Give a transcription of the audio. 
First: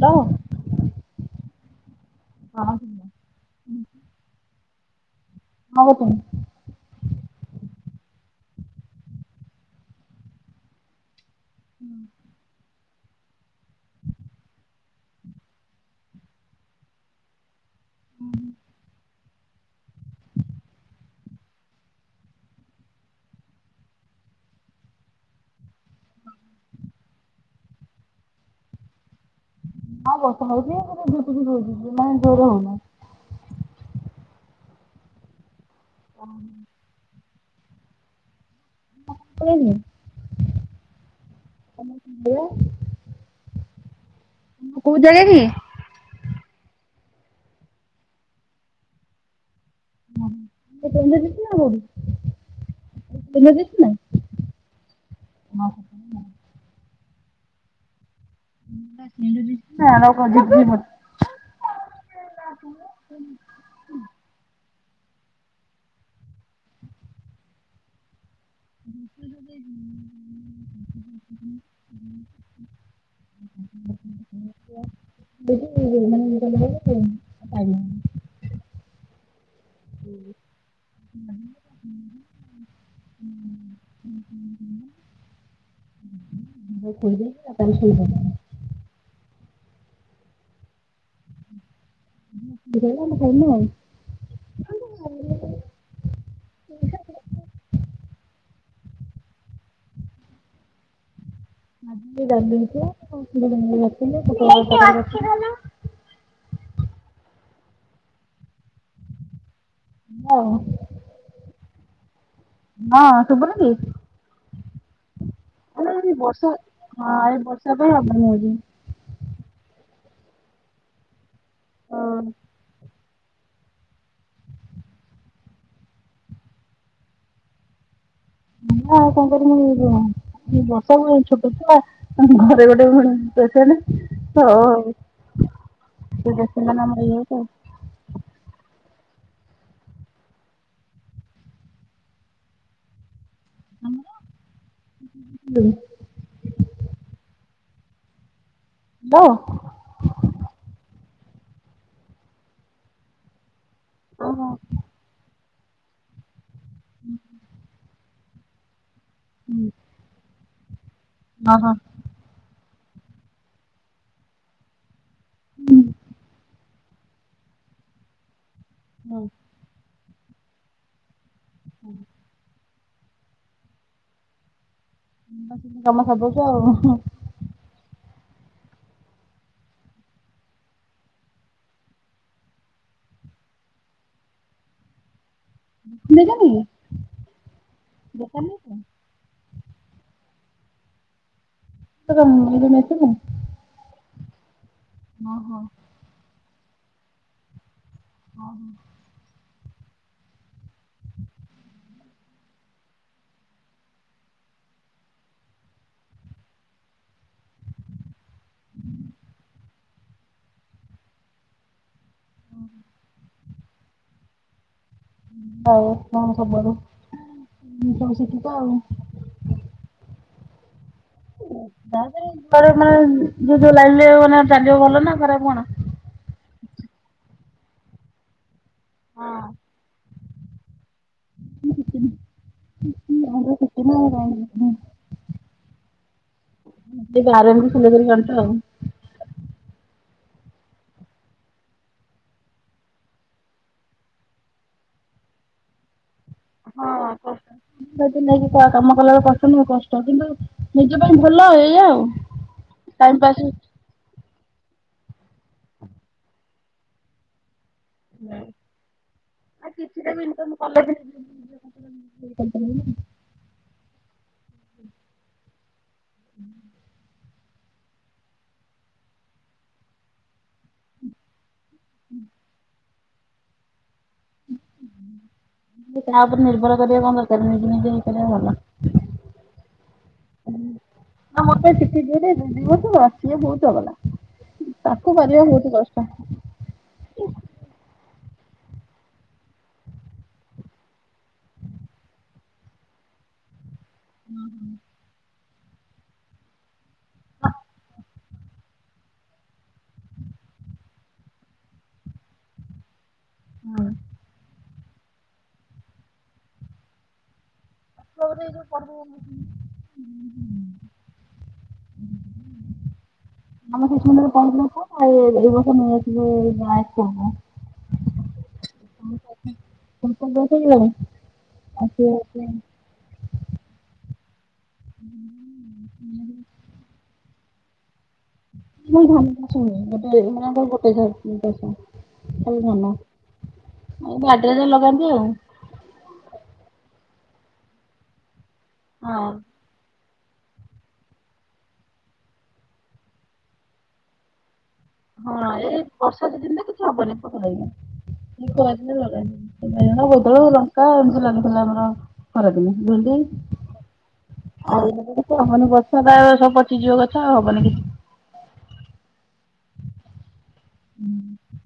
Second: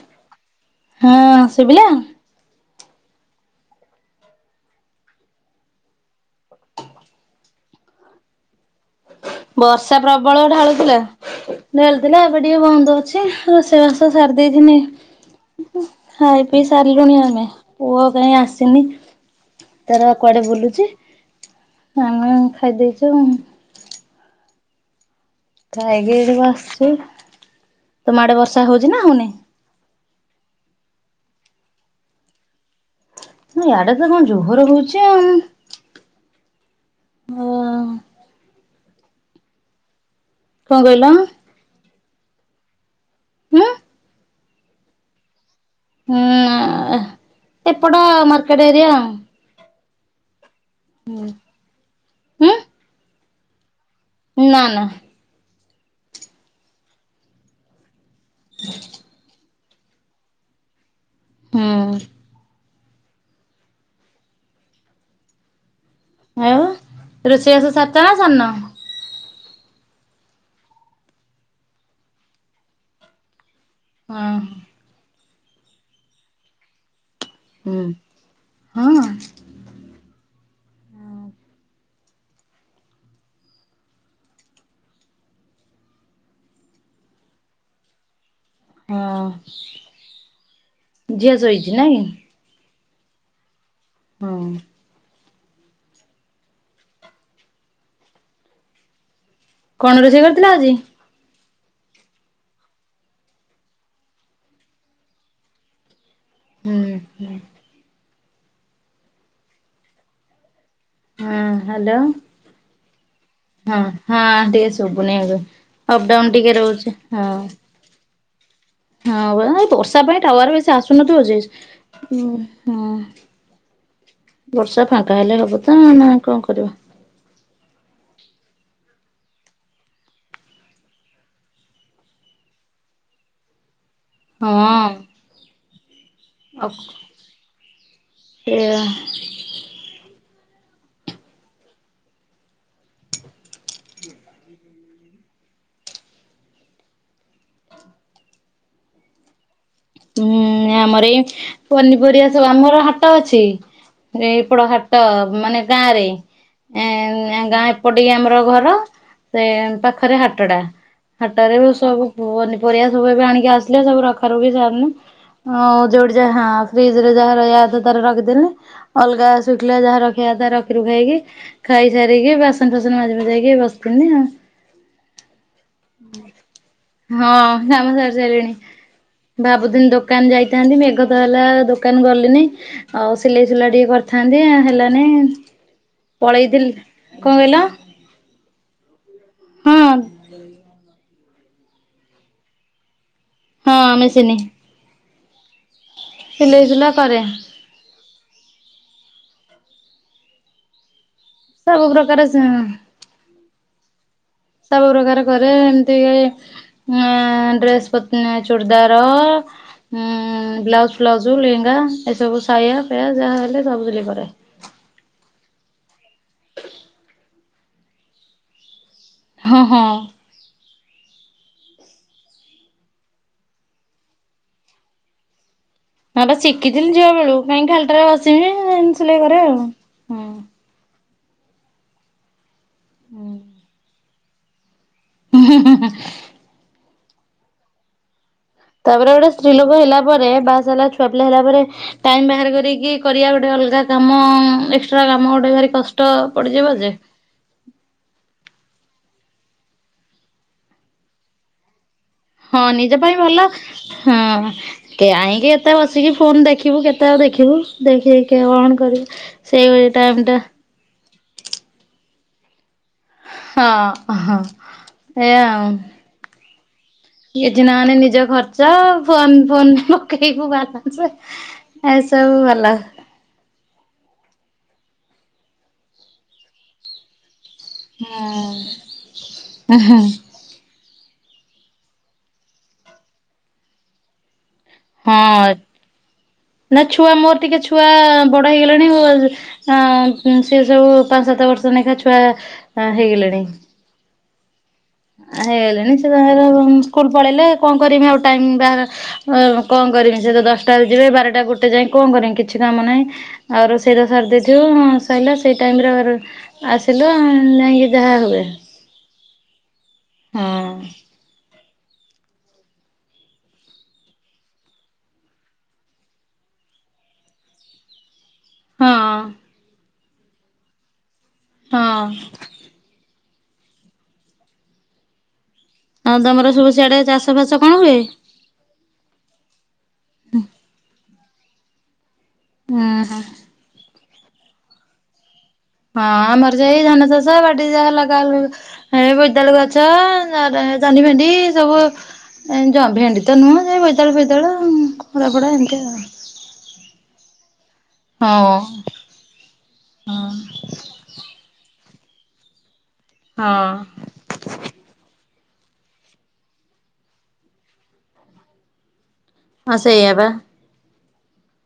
Hello. ହଁ ଶୁଭିଲା। ହଁ। କଣ କହୁଥୁଲୁ। ବର୍ଷା ପ୍ରବଳ ଢାଳୁଥିଲା ଢାଳିଥିଲା ଏବେ ଟିକେ ବନ୍ଦ ଅଛି। ରୋଷେଇବାସ ସାରି ଦେଇେଇଥିନି ଖାଇ ପିଇ ସାରିଲୁଣି ଆମେ। ପୁଅ କାହିଁ ଆସିନି। ତାର କୁଆଡେ ବୁଲୁଛି ଆମେ ଖାଇ ଦେଇଛୁ। ଖାଇକି ଏଠି ବସଛୁ ତମ ଆଡେ ବର୍ଷା ହଉଚି ନା ହଉନି। ହଁ ବର୍ଷା ହଉଛି ଟିକେ ଝିପ୍ ଝିପ୍ ହୋଉଛି ମେ ଜୋର ହଉନାହିଁ। ନାଇଁ ଇଆଡେ ତ କଣ ଜୋହରେ ହଉଛି ଆଉ। [unintelligible] [unintelligible] କଣ କହିଲ? [unintelligible] ହୁଁ। କୋଉ ଜାଗା କି? ହୁଁ ଏପଟ ମାର୍କେଟ ଏରିଆ। [unintelligible] ନାଁ ନାଁ। ହଁ। [unintelligible] ହୁଁ। [inaudible] ଆଉ ରୋଷେଇ ବାସ ସାରିଚ ନା ସାରିନ? [inaudible] [inaudible] ହଁ ହଁ। [inaudible] ହୁଁ, ହଁ। [inaudible] [unintelligible] ହଁ, ଝିଅ ଶୋଇଛି ନାଇଁ? [unintelligible] ହଁ। କଣ ରୋଷେଇ କରିଥିଲ ଆଜି? ଆଜି [unintelligible] ହୁଁ, ହୁଁ। [unintelligible] ହୁଁ ହ୍ୟାଲୋ। ହଁ ହଁ ହଁ ଟିକେ ଶୁଭୁନି ଶୁଭୁନିକି? ଏବେ। ହଁ ଏଇ ଅପଡାଉନ ଟିକେ ବର୍ଷ ରହୁଛି ହଁ [unintelligible] ହଁ ପା ଏ ବର୍ଷା ପାଇଁ ଟାୱାର ବେଶୀ ଆସୁନଥିବ ଯେ। ଉଁ ହଁ। ବର୍ଷା ଫାଙ୍କା ହେଲେ ହବ ତ ନା କଣ କରିବ? ମୁଁ ଆଉ କଣ କରିବି [unintelligible] ବର୍ଷାକୁ ଏ ଛୋଟ ଛୁଆ ପୁଣି ଘରେ ଗୋଟେ ଏ ପେସେଣ୍ଟ। ହଁ [unintelligible] ଏଇଆ। ଆମର। ହ୍ୟାଲୋ। ହୁଁ ଆମର ଏଇ ପନିପରିବା ସବୁ ଆମର ହାଟ ଅଛି। ହଁ ହଁ ଏପଟ ହାଟ ମାନେ ଗାଁ ରେ। ଏଁ ଏ ଗାଁ ଏପଟିକି ଆମର ଘର। ସେ ପାଖରେ ହାଟ ଟା। ହାଟରେ ସବୁ ପନିପରିବା ସବୁ ଏବେ ଆଣିକି ଆସିଲେ। ସବୁ ରଖା ରଖି ଚା ଉଁ ଯୋଉଠି ଯା ଫ୍ରିଜରେ ଯାହା ରହିବା କଥା ରଖିଦେଲେ ଅଲଗା ଶୁଖିଲା ଯାହା ରଖିବା ତା ରଖି ରୁଖାଇକି ଖାଇସାରିକି ବାସନ ଫାସନ ମାଜି ମୁଜାକି ବସିଛନ୍ତିି ଆଉ। ବେ କାମ ସଦଛ ଆଉ [unintelligible] ହଁ କାମ ସାରି ସାରିଲିଣି। ଭାବୁଥିଲି ଦୋକାନ ଯାଇଥାନ୍ତି ମେଘ ତ ହେଲା ଦୋକାନ ଗଲିନି। ଆଉ ସିଲେଇ ସୁଲା ଟିକେ କରିଥାନ୍ତି ହେଲାନି। ଦେଲନି। ପଳେଇଥିଲି। କଣ କହିଲ [unintelligible] ହଁ। ରହ [unintelligible] ହଁ, ମେସିନି। ଅହ। ସିଲେଇ ସୁଲା କରେ। ହଁ ହଁ। ସବୁ ପ୍ରକାର ସେ ସବୁ ପ୍ରକାର କରେ ଏମିତି ହଁ ଡ୍ରେସ୍ ପ ଚୁଡ଼ଦାର ଉଁ ବ୍ଲାଉଜ ଫ୍ଲାଉଜ ଲେହେଙ୍ଗା ଏସବୁ ସାୟା ଫାୟ ଯାହା ହେଲେ ସବୁସିଲେଇ କରେ। ଆଉ କଣ ଖବର? ହ ସବୁ ଶିଖିଛ ଆଉ। ହଁ ହଁ। ମାନେ ଯିଏ ଯୋଉ ଲାଇନ୍ ରେ ଚାଲିବଭଲ ନା ଖରାପ କଣ? ହେଟା ଶିଖିଥିଲି ଝିଅ ବେଳୁ କାହିଁକି ଖାଲିଟାରେ ବସିବି ଏମିତି ସିଲେଇ ହଁ କରେ ଆଉ ହଁ। [unintelligible] ହୁଁଁ ହୁଁ ହୁଁ। ଏଇ [unintelligible] ସିଲେଇ କରି ପାରୁଛ ଆଉ ତାପରେ ଗୋଟେ ସ୍ତ୍ରୀ ଲୋକ ହେଲା ପରେ ବାହା ସାହା ଛୁଆ ପିଲା ହେଲା ପରେ ଟାଇମ ବାହାର କରିକି କରିବା ଗୋଟେ ଅଲଗା କାମ ଏକ୍ସଟ୍ରା କାମ ଗୋଟେ ଭାରି କ ଟ ପଡିଯିବ ଯେ। [unintelligible] [unintelligible] କାମ କଲାବେଳକୁ କଷ୍ଟ ନୁହଁ କଷ୍ଟ କିନ୍ତୁ ନିଜ ପାଇଁ ଭଲ ଏଇଆ ଆଉ। ହଁ ନିଜ ପାଇଁ ଟାଇମ ପାସ୍ ଭଲ। ଆଉ ହଁ କାହିଁକି ଏତେ ବସିକି ଫୋନ ଦେଖିବୁ କେତେଆଉ ଦେଖିବୁ। ଦେଖି ଦେଖିଆ କଣ କରିବୁ ସେ କିଛିଟା ଟାଇମ୍ ଟା [unintelligible] ହଁ ଅହଁ ଏୟା ଆଉ। କିଛି ନହେଲେ ନିଜ ଖର୍ଚ ଫୋନ ଫୋନ ପକେଇବୁ ବାଲାନ୍ସ। ଏସବୁ ଭଲ। କାହା ଉପରେ ନିର୍ଭର କରିବା କଣ ଦରକାର ନିଜେ ନିଜେ ଭିତରେ ଭଲ। ମତେ ସେଠି ଝିଅଟି ଦି ବର୍ଷ ର ସେ ବହୁତ ଚଗଲା। [unintelligible] ତାକୁ ପାରିବା ହଁ ବହୁତ କଷ୍ଟ। ନା ଛୁଆ ମୋର ଟିକେ ଛୁଆ ବଡ ହେଇଗଲେଣି ହଁ ସିଏ ସବୁ ପାଞ୍ଚ ସାତ ବର୍ଷ ଲେଖା ଛୁଆ ହେଇଗଲେଣି। ହୁଁ ହୁଁ। ହେଇଗଲେଣି ସେ ତାଙ୍କର ସ୍କୁଲ ପଳେଇଲେ କଣ କରିବି ଆଉ ଟାଇମ ବାହାର କଣ କରିମିସେ ତ ଦଶଟା ରୁ ଯିବେ ବାରଟା ଗୋଟେ ଯାଏ କଣ କରିମି କିଛି କାମ ନାହିଁ ଆଉ ରୋଷେଇ ରୁଷା ସାରିଦେଇଥିବ ସଇଲା ସେଇ ଟାଇମରେ ଆସିଲ ଯାଇକି ଯାହା [unintelligible] ହୁଏ ଆମ ହଁ ପୁଅ ଶିଶୁ ମନ୍ଦିର ରେ ପଢ଼ୁଥିଲା ପୁଅ ଏଇ ବର୍ଷ ନେଇ ଆସିଲୁ ଗାଁ ସ୍କୁଲ୍ କୁ। ହଁ। ହଁ [unintelligible] ହୁଁ। ଆଉ ତମର ସବୁ ସିଆଡେ ଚାଷ ଫାସ କଣ ହୁଏ? ଆମର ଧାନ ଚାଷ ହୁଏ ଆମର ଗୋଟିଏ ଚାଷ। ଖାଲି ଉଁ ଧାନ ହୁଁ। ଆଉ ବାଡ଼ିରେ ଯାହା ଲଗାନ୍ତି ଆଉ। ହଁ ଆମର ସେ ଏଇ ଧାନ ଚାଷ ବାଡି ଯାହା ଲଗା ହୁଏ ହଁ ବୋଇତି ଆଳୁ ଗ ଛ ଜହ୍ନି ଭେଣ୍ଡି ସବୁ- - ଏ ଜ ଭେଣ୍ଡି ତ ନୁହଁ ଯୋଇ ବୈଦାଳୁ ଫେଦାଳୁ- - ହଁ ଏଇ ବର୍ଷାଦ ଦିନ ତ କିଛି ହବନି [unintelligible] [unintelligible] କାହା ହଁ ଏମିତି ଲାଗୁଥିଲା ହଁ ଆମର ଖରାଦିନି ଭେଣ୍ଡି। ହଁ ଆଉ କିଛି ହବନି ବର୍ଷାଟ ସବୁ ପଚିଯିବ କଥା ଆଉ ହବନି କିଛି। ହ ସେଇଆ ବା। ହୁଁ